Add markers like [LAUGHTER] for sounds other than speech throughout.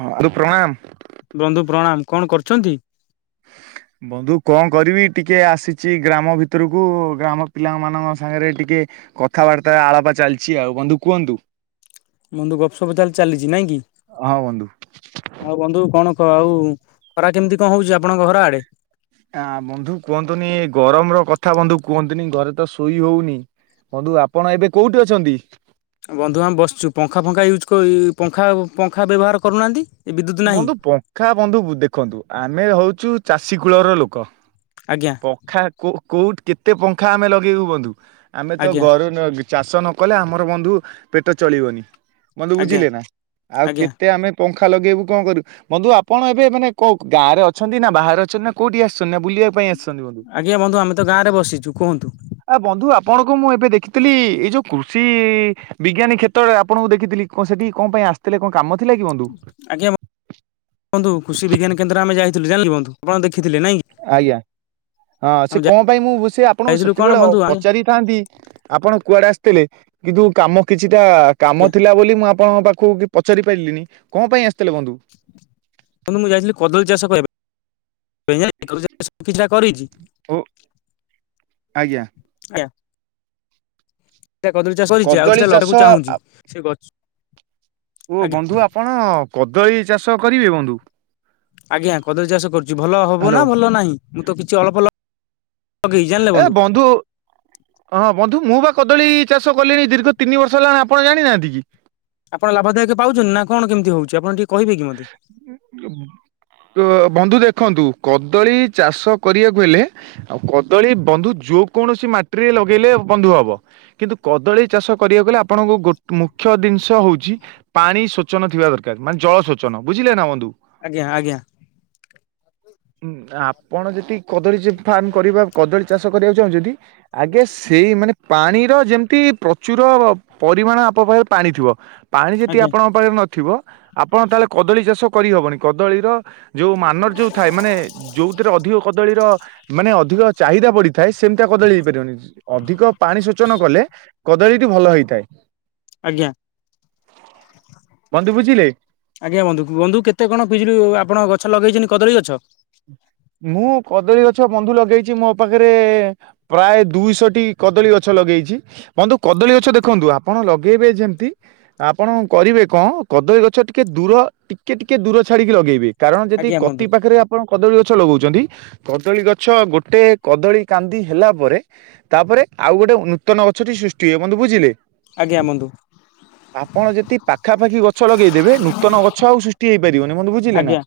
ହଁ ଆରୁ ପ୍ରଣାମ। ବନ୍ଧୁ ପ୍ରଣାମ କଣ କରୁଛନ୍ତି? ହ ବନ୍ଧୁ କଣ କରିବି ଟିକେ ଆସିଛି ଗ୍ରାମ ଭିତରକୁ, ଗ୍ରାମ ପିଲା ମାନଙ୍କ ସାଙ୍ଗରେ ଟିକେ କଥାବାର୍ତ୍ତା ଆଳାପ ଚାଲିଛି ଆଉ, ବନ୍ଧୁ କୁହନ୍ତୁ ବନ୍ଧୁ ଗପ ସପ ତାହଲେ ଚାଲିଛି ନାଇଁ କି ହଁ ବନ୍ଧୁ। ଆଉ, ବନ୍ଧୁ କଣ? ଆଉ ଖରା କେମିତି କଣ ହଉଛି ଆପଣଙ୍କ ଘର ଆଡେ? ଆ ବନ୍ଧୁ କୁହନ୍ତୁନି ଗରମର କଥା ବନ୍ଧୁ କୁହନ୍ତୁନି, ଘରେ ତ ଶୋଇ ହଉନି। ବନ୍ଧୁ ଆପଣ ଏବେ କୋଉଠି ଅଛନ୍ତି? ବନ୍ଧୁ ଆମେ ବସିଛୁ ପଙ୍ଖା ଫଖା ୟୁଜ୍ ପଖା ପଙ୍ଖା ବ୍ୟବହାର କରୁନାହାଁନ୍ତି। ବନ୍ଧୁ ପଙ୍ଖା ବନ୍ଧୁ ଦେଖନ୍ତୁ ଆମେ ହଉଛୁ, ଚାଷୀ କୂଳର ଲୋକ ଆଜ୍ଞା ପଙ୍ଖା କୋଉଠି, କେତେ ପଙ୍ଖା ଆମେ ଲଗେଇବୁ ବନ୍ଧୁ? ଆମେ ତ ଆଜ୍ଞା ଘରୁ ଚାଷ ନ କଲେ, ଆମର ବନ୍ଧୁ ପେଟ ଚଳିବନି, ବନ୍ଧୁ ଆଜ୍ଞା ବୁଝିଲେ ନା, ଆଉ ଆଜ୍ଞା କେତେ ଆମେ ପଙ୍ଖା ଲଗେଇବୁ କଣ କରିବୁ, ବନ୍ଧୁ ଆପଣ ଏବେ ମାନେ କ ଗାଁରେ ଅଛନ୍ତି ନା ବାହାରେ ଅଛନ୍ତି ନା କୋଉଠି ଆସୁ ବୁଲିବା ପାଇଁ ଆସିଛନ୍ତି ବନ୍ଧୁ, ଆଜ୍ଞା ବନ୍ଧୁ ଆମେ ତ ଗାଁରେ ବସିଛୁ କୁହନ୍ତୁ ବନ୍ଧୁ ଆପଣଙ୍କ ମୁଁ ଏବେ ଦେଖି ଥିଲି, ଏଇ ଯୋଉ କୃଷି ବିଜ୍ଞାନୀ କ୍ଷେତ୍ରରେ ଆପଣଙ୍କୁ ଦେଖିଥିଲି, ସେଠି କଣ ପାଇଁ ଆସିଥିଲେ କଣ କାମ ଥିଲା କି ବନ୍ଧୁ? ଆଜ୍ଞା ବନ୍ଧୁ, କୃଷି ବିଜ୍ଞାନ କେନ୍ଦ୍ର ଆମେ ଯାଇଥିଲୁ ଜାଣିଲେ ବନ୍ଧୁ, ଆପଣ ଦେଖ ଦେଖିଥିଲେ ନାଇଁ ଆଜ୍ଞା ହଁ, ସେ ଆମେ କଣ ପାଇଁ ମୁଁ ସେ ଆପଣଙ୍କୁ ଯାଇଥିଲୁ କଣ ସେତେବେଳେ ବନ୍ଧୁ ବନ୍ଧୁ ପଚାରିଥାନ୍ତି, ଆପଣ କୁଆଡେ ଆସି ଥିଲେ କିନ୍ତୁ କାମ କିଛିଟା କାମ ଥିଲା ବୋଲି ମୁଁ ଆପଣଙ୍କ ପାଖକୁ କି ପଚାରି ପାରିଲିନି, କଣ ପାଇଁ ଆସିଥିଲେ ବନ୍ଧୁ? ନ୍ତୁ ମୁଁ ଯାଇଥିଲି କଦଳୀ ଚାଷ କହିବ କିଛିଟା କରିଛି। ଓ ଆଜ୍ଞା। ସେଇଟା କଦଳୀ ଚାଷ ସରିଛି ଆଉ କଦଳୀ ସେଟା ଲଗବାକୁ ଚାଷ ଚାହୁଁଛି, ସେ ଗଛ ଓ ଆଜ୍ଞା ବନ୍ଧୁ ଆପଣ କଦଳୀ ଚାଷ କରିବେ ବନ୍ଧୁ ଆଜ୍ଞା, କଦଳୀ ଚାଷ କରୁଛି, ଭଲ ହବ ହ୍ୟାଲୋ। ନା ଭଲ ନାହିଁ ମୁଁ ତ କିଛି ଅଳ୍ପ ଲଗେଇଛି ଜାଣିଲେ ଏ ବନ୍ଧୁ, ହଁ ବନ୍ଧୁ ମୁଁ ପାଖ କଦଳୀ ଚାଷ କଲିଣି ଦୀର୍ଘ ତିନି ବର୍ଷ ହେଲାଣି, ଆପଣ ଜାଣିନାହାନ୍ତି କି? ଆପଣ ଲାଭଦାୟକ ପାଉଛନ୍ତି ନା କଣ କେମିତି ହଉଛି? ଆପଣ ଟିକେ [INAUDIBLE] କହିବେ କି ମତେ ଅ ବନ୍ଧୁ ଦେଖ ଦେଖନ୍ତୁ, କଦଳୀ ଚାଷ କରିବାକୁ ହେଲେ ଆଉ କଦଳୀ ବନ୍ଧୁ ଯ କୌଣସି ମାଟିରେ ଲଗେଇଲେ ବନ୍ଧୁ ହବ। କିନ୍ତୁ କଦଳୀ ଚାଷ କରିବାକୁ ଗଲେ, ଆପଣଙ୍କୁ ଗୋ ମୁଖ୍ୟ ଜିନିଷ ହଉଛି -ପାଣି ସୋଚନ ଥିବା ଦରକାର। ମାନେ ଜଳ ସୋଚନ, ବୁଝିଲ ନା ବନ୍ଧୁ। ଆଜ୍ଞା, ଆଜ୍ଞା। [INAUDIBLE] ଆପଣ ଯେ କଦଳୀ ଫାର୍ମ କରିବା, କଦଳୀ ଚାଷ କରିବାକୁ ଚାହୁଁଚନ୍ତି, ଆଗେ ସେଇ ମାନେ ପାଣିର ଯେମିତି ପ୍ରଚୁର ପରିମାଣ, ଆପ ପାଖରେ ପାଣି ଥିବ। ପାଣି ଯଦି ଆଜ୍ଞା ଆପଣଙ୍କ ପାଖରେ ନଥିବ, ଆପଣ ତାହେଲେ କଦଳୀ ଚାଷ କରିହେବନି, କଦଳୀର ଯେଉଁ ମାନର ଯେଉଁ ଥାଏ, ମାନେ ଯେଉଁଥିରେ ଅଧିକ କଦଳୀର ମାନେ ଅଧିକ ଚାହିଦା ପଡିଥାଏ, ସେମିତିଆ କଦଳୀ ହେଇପାରିବନି, ଅଧିକ ପାଣି ସୋଚନ କଲେ କଦଳୀ ସେଇଠି ଭଲ ହେଇଥାଏ। ଆଜ୍ଞା ବନ୍ଧୁ ବୁଝିଲେ। [INAUDIBLE] ଆଜ୍ଞା ବନ୍ଧୁ। ବନ୍ଧୁ କେତେ କଣ ପିଜୁଳି, ଆପଣ ଗଛ ଲଗେଇଛନ୍ତିଛନ୍ତି କଦଳୀ ଗଛ? ମୁଁ କଦଳୀ ଗଛ ବନ୍ଧୁ ଲଗେଇଛି, ମୋ ପାଖରେ ପ୍ରାୟ ଦୁଇଶଟି କଦଳୀ ଗଛ ଲଗେଇଛି, ବନ୍ଧୁ କଦଳୀ ଗଛ ଦେଖନ୍ତୁ ଆପଣ ଲଗେଇବେ ଯେମତି, ଆପଣ କରିବେ କ କଦଳୀ ଗଛ ଟିକେ ଦୂର, ଟିକେ ଟିକେ, ଦୂର ଛାଡିକି ଲଗେଇବେ କାରଣ ଯଦି ଆଜ୍ଞା କତି ବନ୍ଧୁ। ପାଖରେ ଆପଣ କଦଳୀ ଗଛ ଗଛ ଲଗଉଛନ୍ତି, କଦଳୀ ଗଛ ଗୋଟେ କଦଳୀ କାନ୍ଦି ହେଲା ପରେ ତାପରେ ଆଉ ଗୋଟେ [UNINTELLIGIBLE] ନୂତନ ଗଛ ସୃଷ୍ଟି ହୁଏ ବନ୍ଧୁ ବୁଝିଲେ ଆଜ୍ଞା ବନ୍ଧୁ [INAUDIBLE] ଆପଣ ଯଦି ପାଖାପାଖି ଗଛ ଲଗେଇଦେବେ, ନୂତନ ଗଛ ଆଉ ସୃଷ୍ଟି ହେଇପାରିବନି, ବନ୍ଧୁ ବୁଝିଲେ ନା ଆଜ୍ଞା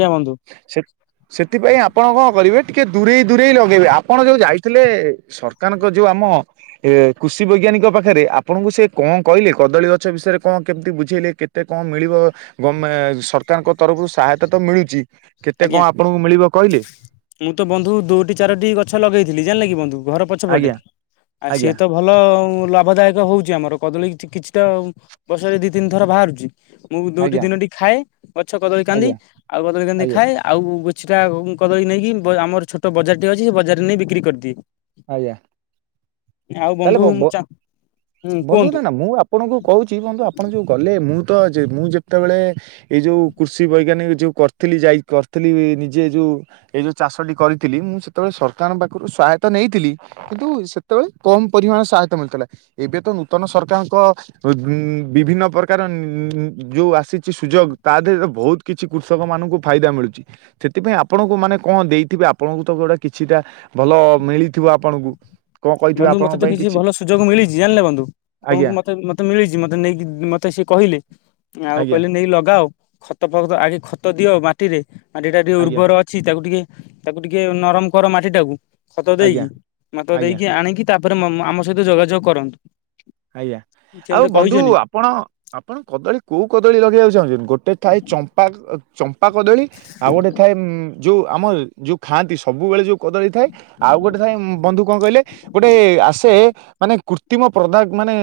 [UNINTELLIGIBLE] ବନ୍ଧୁ ସେ ସେଥିପାଇଁ ଆପଣ କଣ କରିବେ, ଟିକେ ଦୂରେଇ ଦୂରେଇ ଲଗେଇବେ, ଆପଣ ଯୋଉ ଯାଇଥିଲେ ସରକାରଙ୍କ ଯଉଁ ଆମ ଏ କୃଷି ବୈଜ୍ଞାନିକଙ୍କ ପାଖରେ ଆପଣଙ୍କୁ ସେ କଣ କହିଲେ, କଦଳୀ ଗଛ ବିଷୟରେ କଣ କେମିତି ବୁଝେଇଲେ କେ କେତେ କଣ ମିଳିବ ଗ ସରକାରଙ୍କ ତରଫରୁ ସହାୟତା ତ ମିଳୁଛି, କେତେ ଆଜ୍ଞା। କଣ ଆପଣଙ୍କୁ ମିଳିବ କହିଲେ ମୁଁ ତ ବନ୍ଧୁ ଦୁଇଟି ଚାରୋଟି ଗଛ ଲଗେଇଥିଲି ଜାଣିଲ କିି ବନ୍ଧୁ ଘର ପଚ ଆଜ୍ଞା [UNINTELLIGIBLE] ଆଜ୍ଞା ଲାଭଦାୟକ ହଉଛି ଆମର, କଦଳୀ କିଛିଟା ବର୍ଷରେ ଦି ତିନି ଥର ବାହାରୁଛି। ମୁଁ ଦୁଇଟି ଆଜ୍ଞା ତିନୋଟି ଖାଏ ଗଛ କଦଳୀ କାନ୍ଦି ଆଜ୍ଞା ଆଉ କଦଳୀ କାନ୍ଦି ଆଜ୍ଞା ଖାଏ ଆଉ କିଛିଟା ଉଁ କଦଳୀ ନେଇକି ଆମର ଛୋଟ ବଜାର ଟିଏ ଅଛି ସେ ବଜାରରେ ନେଇ ବିକ୍ରି କରିଦିଏ। ଆଜ୍ଞା। ଆଉ ତାହେଲେ ବନ୍ଧୁ ବ ବ ଚା ହୁଁ ବନ୍ଧୁ କୁହନ୍ତୁ ନା ନା ମୁଁ ଆପଣଙ୍କୁ କହୁଛି ବନ୍ଧୁ ଆପଣ ଯୋଉ ଗଲେ ମୁଁ ତ ଯେ ମୁଁ ଯେତେବେଳେ ଏଇ ଯୋଉ କୃଷି ବୈଜ୍ଞାନିକ ଯୋଉ କରିଥିଲି ଯାଇ କରିଥିଲି ନିଜେ ଯୋଉ ଏଇ ଯୋଉ ଚାଷଟି କରିଥିଲି ମୁଁ ସେତେବେଳେ ସରକାରଙ୍କ ପାଖରୁ ସହାୟତା ନେଇଥିଲି କିନ୍ତୁ ସେତେବେଳେ କମ ପରିମାଣରେ ସହାୟତା ମିଳିଥିଲା ଏବେ ତ ନୂତନ ସରକାରଙ୍କ ଉମ ବିଭିନ୍ନ ପ୍ରକାର ଉମ ଯୋଉ ଆସିଛି ସୁଯୋଗ ତା ଦେହରେ ବହୁତ କିଛି କୃଷକ ମାନଙ୍କୁ ଫାଇଦା ମିଳୁଛି ସେଥିପାଇଁ ଆପଣ ଆ ମାନେ କଣ ଦେଇଥିବେ ଆପଣଙ୍କୁ ତ ଗୋଟେ କିଛିଟା ଭଲ ମିଳିଥିବ ଆପଣଙ୍କୁ କଣ କହିଥିବ ବନ୍ଧୁ ମତେ କିଛି ଭଲ ସୁଯୋଗ ମିଳିଛି ଜାଣିଲେ ବନ୍ଧୁ? ଆଜ୍ଞା ଆପଣଙ୍କୁ ମତେ ମତେ ମିଳିଛି ମତେ ନେଇକି ମତେ ସିଏ କହିଲେ ଆଉ ଆଜ୍ଞା କହିଲେ ନେଇକି ଲଗ ଲଗ ଖତ ଫକ ଆଗେ ଖତ ଦିଅ ମାଟିରେ ମାଟି ଟା ଟିକେ ଆଜ୍ଞା ଉର୍ବର ଅଛି ତାକୁ ଟିକେ ତାକୁ ଟିକେ ନରମ କର ମାଟି ଟାକୁ ଖତ ଆଜ୍ଞା ଦେଇକି ମାତ ଆଜ୍ଞା ଦେଇକି। ଆଣିକି ତାପରେ ଆମ ସହିତ ଯୋଗାଯୋଗ କରନ୍ତୁ। ଆଜ୍ଞା। ସେ ଆଉ ମତେ ବନ୍ଧୁ କହିଛନ୍ତି ଆପଣ ଆପଣ କଦଳୀ କୋଉ କଦଳୀ ଲଗେଇବାକୁ ଚାହୁଁଛନ୍ତି ଗୋଟେ ଥାଏ ଚମ୍ପା ଚମ୍ପା କଦଳୀ ଆଉ ଗୋଟେ ଥାଏ ଯୋଉ ଆମର ଯୋଉ ଖାଆନ୍ତି ସବୁବେଳେ ଯୋଉ କଦଳୀ ଥାଏ ଆଉ ଗୋଟେ ଥାଏ ବନ୍ଧୁ କଣ କହିଲେ ଗୋଟେ ଆସେ ମାନେ କୃତ୍ରିମ ପଦା ମାନେ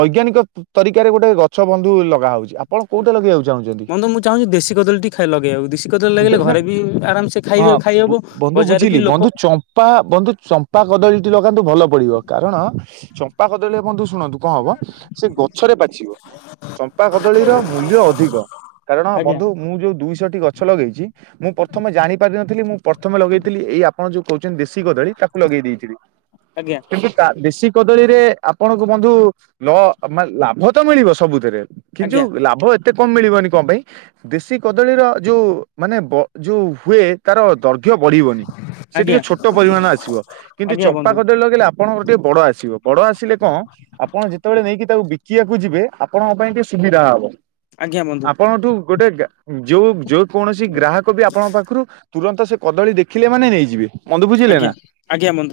ବୈଜ୍ଞାନିକ ତରିକାରେ ଗୋଟେ ଗଛ ବନ୍ଧୁ ଲଗା ହଉଛି। ଆପଣ କୋଉଟା ଲଗେଇବାକୁ ଚାହୁଁଛନ୍ତି? ବନ୍ଧୁ ମୁଁ ଚାହୁଁଛି ଦେଶୀ କଦଳୀ ଟିକେ ଖାଇ ଲଗେଇବାବକୁ ଦେଶୀ କଦଳୀ ଦେ- ଲଗେଇଲେ ନା ଘରେ ବି ଆରାମସେ ଖାଇବେ। ଖାଇହବ ବନ୍ଧୁ ବଜାରରେ ବି ବୁଝିଲି ଲୋକ ବନ୍ଧୁ ଚମ୍ପା ବନ୍ଧୁ ଚମ୍ପା କଦଳୀଟି ଲଗାନ୍ତୁ ଭଲ ପଡିବ କାରଣ ଚମ୍ପା କଦଳ ବୁ ଶୁଣନ୍ତୁ କଣ ହବ ସେ ଗଛରେ ପାଛିବ ଚମ୍ପା କଦଳୀର ମୂଲ୍ୟ ଅଧିକ। କାରଣ ଆଜ୍ଞା ବନ୍ଧୁ ମୁଁ ଯୋଉ ଦୁଇଶହ ଟି ଗଛ ଗଛ ଲଗେଇଛି ମୁଁ ପ୍ରଥମେ ଜାଣିପାରିିନଥିଲି ମୁଁ ପ୍ରଥମେ ଲଗେଇଥିଲି ଏଇ ଆପଣ ଯୋଉ କହୁଛନ୍ତି ଦେଶୀ ଗଦଳୀ ତାକୁ ଲଗେଇ କିନ୍ତୁ ଆଜ୍ଞା ଦେଶୀ କଦଳୀରେ ଆପଣଙ୍କୁ ବନ୍ଧୁ ଲ ଲାଭ ତ ମିଳିବ ସବୁଥିରେ କିନ୍ତୁ ଆଜ୍ଞା ଲାଭ। ଏତେ କମ ମିଳିବନି କଣ ପାଇଁ ଦେଶୀ କଦଳୀର ଯୋଉ ମାନେ ଯୋଉ ହୁଏ। ତାର ଦୈର୍ଘ୍ୟ ବଢିବନି ସେ ଆଜ୍ଞା ଟିକେ ଛୋଟ ପରିମାଣ ଆସିବ କିନ୍ତୁ ଆଜ୍ଞା ଚମ୍ପା ବନ୍ଧୁ କଦଳୀ ଲଗେଇଲେ ଆପଣଙ୍କ ଗୋଟେ ବଡ ଆସିବ ବଡ ଆସିବ। ଆ କଣ ଆପଣ ଯେତେବେଳେ ନେଇକି ତାକୁ ବିକିବାକୁ ଯିବେ ଆପଣଙ୍କ ପାଇଁ ଟିକେ ସୁବିଧା ହବ। ଆଜ୍ଞା ବନ୍ଧୁ ଆପଣଠୁ ଗୋଟେ ଯୋଉ ଯୋଉ କୌଣସି ଗ୍ରାହକ ବି ଆପଣଙ୍କ ପାଖରୁ ତୁରନ୍ତ ସେ କଦଳୀ ଦେଖିଲେ ମାନେ ନେଇଯିବେ। ବନ୍ଧୁ ବୁଝିଲେ ଆଜ୍ଞା ନା ଆଜ୍ଞା ବନ୍ଧୁ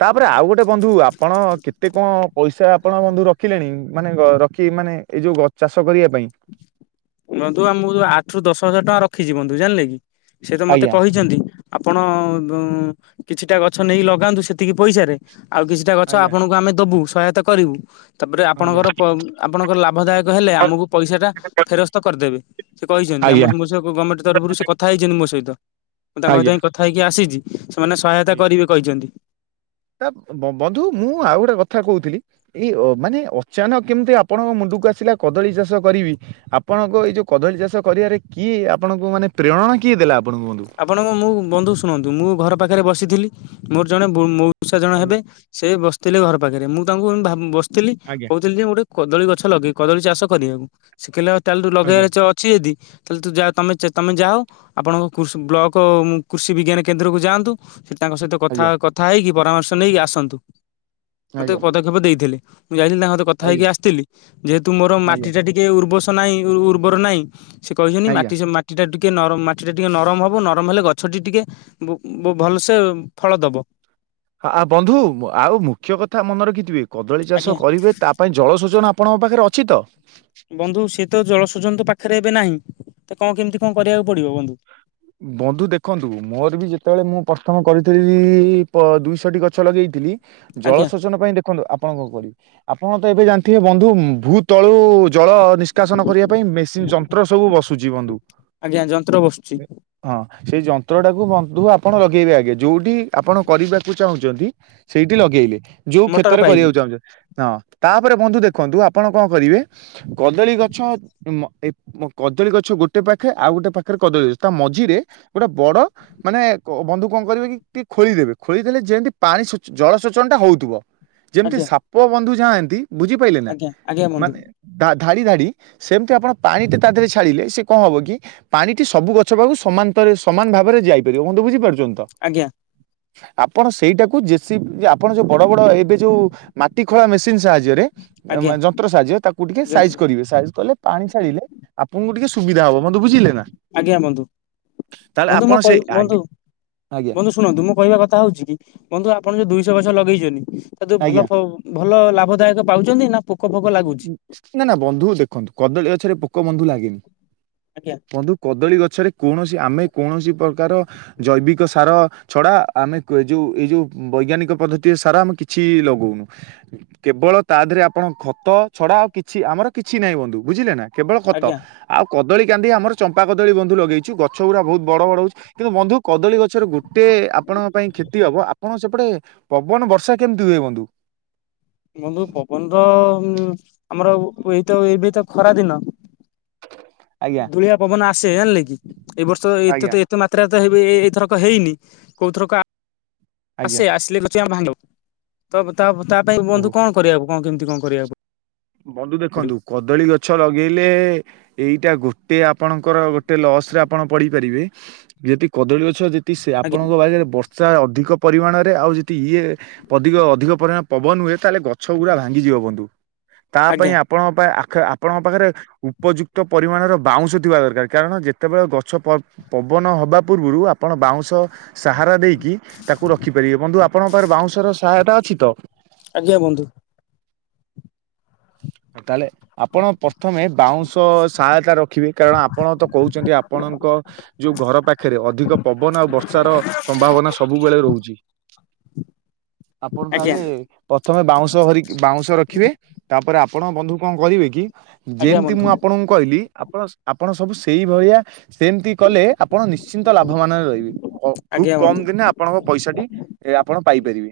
ତାପରେ ଆଉ ଗୋଟେ ବନ୍ଧୁ ଆପଣ କେତେ କଣ ପଇସା ଆପଣ ବନ୍ଧୁ ରଖିଲେଣି ମାନେ ରଖି ମାନେ ଏଇ ଯୋଉଛ ଚାଷ କରିବା ପାଇଁ? ବନ୍ଧୁ ଆମକୁ ଯୋଉ ଆଠ ରୁ ଦଶ ହଜାର ଟଙ୍କା ରଖିଛି ବନ୍ଧୁ ଜାଣିଲେ କି? ସେ ତ ମତେ ଆଜ୍ଞା। କହିଛନ୍ତି ଆପଣ ଦୋ କିଛିଟା ଗଛ ନେଇ ଲଗାନ୍ତୁ ସେତିକି ପଇସାରେ ଆଉ କିଛିଟା ଗଛ ଆଜ୍ଞା ଆପଣଙ୍କୁ ଆମେ ଦବୁ ସହାୟତା କରିବୁ। ତାପରେ ଆଜ୍ଞା। ଆପଣଙ୍କର ଆପଣଙ୍କର ଲାଭଦାୟକ ହେଲେ ଆମକୁ ପଇସା ଟା ଫେରସ୍ତ କରିଦେବେ ସେ କହିଛନ୍ତି ଆମ ଆଜ୍ଞା ମ ସହି ଗଭର୍ଣ୍ଣମେଣ୍ଟ ତରଫରୁ ସେ କଥା ହେଇଛନ୍ତି ମୋ ସହିତ। ମୁଁ ତାଙ୍କ ସହିତ ଆଜ୍ଞା ପାଇଁ କଥା ହେଇକି ଆସିଛି। ସେମାନେ ସହାୟତା ଆଜ୍ଞା କରିବେ କହିଛନ୍ତି। ତା ବନ୍ଧୁ ମୁଁ ଆଉ ଗୋଟେ କଥା କହୁଥିଲି ଏଇ ମାନେ ଅଚାନକ କେମିତି ଆପଣଙ୍କ ମୁଣ୍ଡ ଆସିଲା କଦଳୀ ଚାଷ କରିବି ଆପଣଙ୍କ ଏଇ ଯଉ କଦଳୀ ଚାଷ କରିବାରେ କି ଆପଣଙ୍କୁ ମାନେ ପ୍ରେରଣା କିଏ ଦେଇ ଥିଲା। ଆପଣଙ୍କ ମୁଁ ବନ୍ଧୁ ଶୁଣନ୍ତୁ ମୁଁ ଘର ପାଖରେ ବସିଥିଲି ମୋର ଜଣେ ବନ୍ଧୁ ପୁଷା ଜଣ ଆଜ୍ଞା ହେବେ ସେ ବସିଥିଲେ ଘର ପାଖରେ ମୁଁ ତାଙ୍କୁ ବସିଥିଲି ଆଜ୍ଞା କହୁଥିଲି ଯେ କଦଳୀ ଗଛ ଲଗେଇ କଦଳୀ ଚାଷ କରିବାକୁ ଶିଖିଲ ତାଲୁ ଆଜ୍ଞା ଲଗେଇବାରେ ଅଛି ଯଦି ତାହେଲେ ଯମେ ତମେ ଯା ହ ଆପଣଙ୍କ ବ୍ଲକ କୃଷି ବିଜ୍ଞାନ କେନ୍ଦ୍ରକୁ ଯାଆନ୍ତୁ ସେ ତାଙ୍କ ସହିତ କଥା ଆଜ୍ଞା କଥା ହେଇକି ପରାମର୍ଶ ନେଇକି ଆସନ୍ତୁ ମୋତେ ଆଜ୍ଞା ପଦକ୍ଷେପ ଦେଇଥିଲେ। ମୁଁ ଯାଇଥିଲି ତାଙ୍କ ସହିତ କଥା ହେଇକି ଆଜ୍ଞା ଆସିଥିଲି ଯେହେତୁ ମୋର ଆଜ୍ଞା। ମାଟିଟା ଟିକେ ଉର୍ବସ ନାହିଁ ଉର୍ବର ନାହିଁ ସେ କହିଛନ୍ତି ଆଜ୍ଞା। ମାଟି ମାଟି ଟା ଟିକେ ନରମ ମାଟି ଟା ଟିକେ ନରମ ହବ ନରମ ହେଲେ ଗଛଟି ଟିକେ ଭଲସେ ଫଳ ଦବ। ହ ବନ୍ଧୁ ଆଉ ମୁଖ୍ୟ କଥା ମନେ ରଖିଥିବେ କଦଳୀ ଚାଷ ଆଜ୍ଞା କରିବେ ତାପାଇଁ ଜଳସେଚନ ଆପଣଙ୍କ ପାଖରେ ଅଛି ତ? ଶନ୍ତୁ ପାଖରେ ଏବେ ନାହିଁ ତ କଣ କେମିତି କଣ କରିବାକୁ ପଡିବ ବନ୍ଧୁ। ବନ୍ଧୁ ଦେଖନ୍ତୁ ମୋର ବି ଯେତେବେଳେ ମୁଁ ପ୍ରଷ୍ଟମ କରିଥିଲି ଦୁଇଶଟି ଗଛ ଲଗେଇଥିଲି ଆଜ୍ଞା ଜଳସେଚନ ପାଇଁ ଦେଖନ୍ତୁ ଆପଣ କଣ କରିବେ ଅପ ଆପଣ ତ ଏବେ ଜାଣିଥିବେ ବନ୍ଧୁ ଭୂ ତଳୁ ଜଳ ନିଷ୍କାସନ କରିବା ପାଇଁ ମେସିନ୍ ଯନ୍ତ୍ର ସବୁ ବସୁଛି ବନ୍ଧୁ। ଆଜ୍ଞା ଯନ୍ତ୍ର ବସୁଛି। ହଁ ସେଇ ଯନ୍ତ୍ର ଟାକୁ ବନ୍ଧୁ ଆପଣ ଲଗେଇବେ ଆଗେ ଯୋଉଠି ଆପଣ କରିବାକୁ ଚାହୁଁଛନ୍ତି ସେଇଠି ଲଗେଇଲେ। ଯୋଉ ମଟର କ୍ଷେତରେ ପାଇବି କରିବାକୁ ଚାହୁଁଛ ହଁ ତାପରେ ବନ୍ଧୁ ଦେଖନ୍ତୁ ଆପଣ କଣ କରିବେ କଦଳୀ ଗଛ କଦଳୀ ଗଛ ଗୋଟେ ପାଖେ ଆଉ ଗୋଟେ ପାଖରେ କଦଳୀ ଗଛ ତା ମଝିରେ ଗୋଟେ ବଡ ମାନେ ବନ୍ଧୁ କଣ କରିବେ କି ଟିକେ ଖୋଳିଦେବେ ଖୋଳିଦେଲେ ଯେମିତି ପାଣି ପାଣି ଜଳସେଚନଟା ହେଉଥିବ। ଯେମିତି ଆଜ୍ଞା ସାପ ବନ୍ଧୁ ଯାହାନ୍ତି ବୁଝିପାରିଲେ ନା ଆଜ୍ଞା ଆଜ୍ଞା ବନ୍ଧୁ ମାନେ ଧାଡ଼ି ଧା ସେମିତି ଆପଣ ପାଣି ତା ଦେହରେ ଛାଡ଼ିଲେ ସେ କଣ ହବ କି ପାଣିଟି ସବୁ ଗଛ ଗଛ ପାକୁ ସମାନରେ ସମାନ ଭାବରେ ଯାଇପାରିବ ବନ୍ଧୁ ବୁଝି ପରୁଚନ୍ତି ତ। ଆଜ୍ଞା ଆପଣ ସେଇଟାକୁ ଜେଶି ଆପଣ ଯୋଉ ବଡ ବଡ ଏବେ ଯୋଉ ମାଟି ଖଳା ସାହାଯ୍ୟରେ ଆଜ୍ଞା ଯନ୍ତ ସାହାଯ୍ୟ ତାକୁ ଟିକେ ସାଇଜ ଯନ୍ତ୍ର କରିବେ ସାଇଜ କଲେ ପାଣି ଛଡ଼ିଲେ ଆପଣଙ୍କୁ ଟିକେ ସୁବିଧା ହବ ବନ୍ଧୁ ବୁଝିଲେ ନା। ଆଜ୍ଞା ବନ୍ଧୁ। ତାହେଲେ ବନ୍ଧୁ ଆପଣ ମୁଁ ସେଇ କହି ଆଗେ ବନ୍ଧୁ ଆଜ୍ଞା ବନ୍ଧୁ ଶୁଣନ୍ତୁ ମୁଁ କହିବା କଥା ହଉଛି କି ବନ୍ଧୁ ଆପଣ ଯୋଉ ଦୁଇଶହ ଗଛ ଲଗେଇଛନ୍ତି ତା ଭଲ ଆଜ୍ଞା। ଭଲ ଲାଭଦାୟକ ପାଉଛନ୍ତି ନା ଫୋକ ଲାଗୁଛି? ନା ନା ବନ୍ଧୁ ଦେଖନ୍ତୁ କଦଳୀ ଗଛରେ ପୋକ ବନ୍ଧୁ ଲାଗେନି। ଆଜ୍ଞା। ବନ୍ଧୁ କଦଳୀ ଗଛରେ କୌଣସି ଆମେ କୌଣସି ପ୍ରକାର ଜୈବିକ ସାର ଛଡ଼ା ଆମେ ଯେଉଁ ଏଇ ଯେଉଁ ବୈଜ୍ଞାନିକ ପଦ୍ଧତି ସାରା ଆମେ କିଛି ଲଗାଉନୁ କେବଳ ଳ ତା ଦେହରେ ଆପଣ ଖତ ଛଡା ଆଉ କିଛି ଆମର କିଛି ନାହିଁ ବନ୍ଧୁ ବୁଝିଲେ ନା କେବଳ ଖତ ଆଜ୍ଞା ଆଉ କଦଳୀ କାନ୍ଦି ଆମ ଚମ୍ପା କଦଳୀ ବନ୍ଧୁ ଲଗେଇଛୁ ଗଛ ଗୁଡ଼ା ବହୁତ ବଡ଼ ବଡ଼ ହେଉଛି କିନ୍ତୁ ବନ୍ଧୁ କଦଳୀ ଗଛରେ ଗୋଟେ ଆପଣଙ୍କ ପାଇଁ କ୍ଷତି ହବ ଆପଣ ସେପଟେ ପବନ ବର୍ଷା କେମିତି ହୁଏ ବନ୍ଧୁ? ବନ୍ଧୁ ପବନ ତ ଆମର ଏଇତ ଏଇବେ ତ ଖରା ଦିନ ଆଜ୍ଞା ଧୁଳିଆ ପବନ ଆସେ ଜାଣିଲେ କି ଏଇ ବର୍ଷ ଏତେ ତ ଆଜ୍ଞା ଏତେ ମାତ୍ରାରେ ହେ ଏଇଥରକ ହେଇନି କୋଉଥରକ ଆଜ୍ଞା ଆସେ ଆସିଲେ ଆ ଭାଙ୍ଗ ତ ତା ତା ପାଇଁ ଓହୋ ବନ୍ଧୁ କଣ କରିବାକୁ କଣ କେମିତି କଣ କରିବାକୁ ବନ୍ଧୁ ପଡିବ ଦେଖନ୍ତୁ କଦଳୀ ଗଛ ଲଗେଇଲେ ଏଇଟା ଗୋ ତେ ଆପଣଙ୍କର ଗୋଟେ ଲସ ରେ ଆପଣ ପଡିପାରିବେ ଯଦି କଦଳୀ ଗଛ ସେ ଆଜ୍ଞା ଆପଣଙ୍କ ବାାଇରେ ବର୍ଷା ଅଧିକ ପରିମାଣରେ ଆଉ ଯଦି ଇଏ ଅଧିକ ଅଧିକ ପରିମାଣ ପବନ ହୁଏ ତାହେଲେ ଗଛ ଗୁଡ଼ା ଭାଙ୍ଗିଯିବ ବନ୍ଧୁ ତା ପାଇଁ ଆଜ୍ଞା ଆପଣଙ୍କ ଆ ଆପଣଙ୍କ ପାଖରେ ଉପଯୁକ୍ତ ପରିମାଣର ବାଉଁଶ ଥିବା ଦରକାର କାରଣ ଯେତେବେଳେ ଗଛ ପ ପବନ ହେବା ପୂର୍ବରୁ ଆପଣ ବାଉଁଶ ସାହାରା ଦେଇକି ତାକୁ ରଖିପାରିବେ ବନ୍ଧୁ ଆପଣଙ୍କ ପାଖରେ ବାଉଁଶର ସହାୟତା ଅଛି ତ? ଆଜ୍ଞା ବୁନ୍ଧୁ। ହ ତାହଲେ ଆପଣ ପ୍ରଥମେ ବାଉଁଶ ସହାୟତା ରଖିବେ କାରଣ ଆପଣ ତ କହୁଛନ୍ତି ଆପଣଙ୍କ ଯୋଉ ଘର ପାଖରେ ଅଧିକ ପବନ ଆଉ ବର୍ଷାର ସମ୍ଭାବନା ସବୁବେଳେ ରହୁଛି। ଆପଣ ଆଜ୍ଞା ତାହେଲେ ପ୍ରଥମେ ବାଉଁଶର ବାଉଁଶ ରଖିବେ ତାପରେ ଆପଣ ବନ୍ଧୁ କଣ କହିବେ କି ଆଜ୍ଞା ଯେମିତି ବନ୍ଧୁ ମୁଁ ଆପଣଙ୍କୁ କହିଲି ଆପଣ ଆପଣ ସବୁ ସେଇଭଳିଆ ସେମିତି କଲେ ଆପଣ ନିଶ୍ଚିନ୍ତ ଲାଭ ମାନରେ ରହିବେ ଖୁବ୍ ଆଜ୍ଞା କମ ବନ୍ଧୁ ଦିନେ ଆପଣଙ୍କ ପଇସା ଟି ଏ ଆପଣ ପାଇପାରିବେ।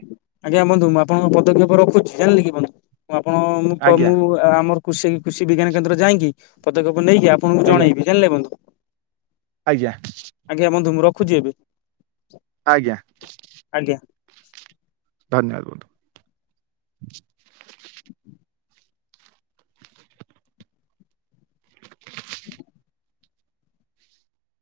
ଆଜ୍ଞା ବନ୍ଧୁ ମୁଁ ଆପଣଙ୍କ ପଦକ୍ଷେପ ରଖୁଛି ଜାଣିଲେ କି ବନ୍ଧୁ ମୁଁ ଆପଣ ଆଜ୍ଞା ମୁଁ ଆମର କୃଷି କୃଷି ବିଜ୍ଞାନ କେନ୍ଦ୍ର ଯାଇକି ପଦକ୍ଷେପ ନେଇକି ଆପଣଙ୍କୁ ଆଜ୍ଞା ଜଣେଇବି ଜାଣିଲେ ବନ୍ଧୁ। ଆଜ୍ଞା। ରଖୁଚି ଏବେ। ଆଜ୍ଞା। [INAUDIBLE] ଧନ୍ୟବାଦ୍ ବନ୍ଧୁ। [INAUDIBLE]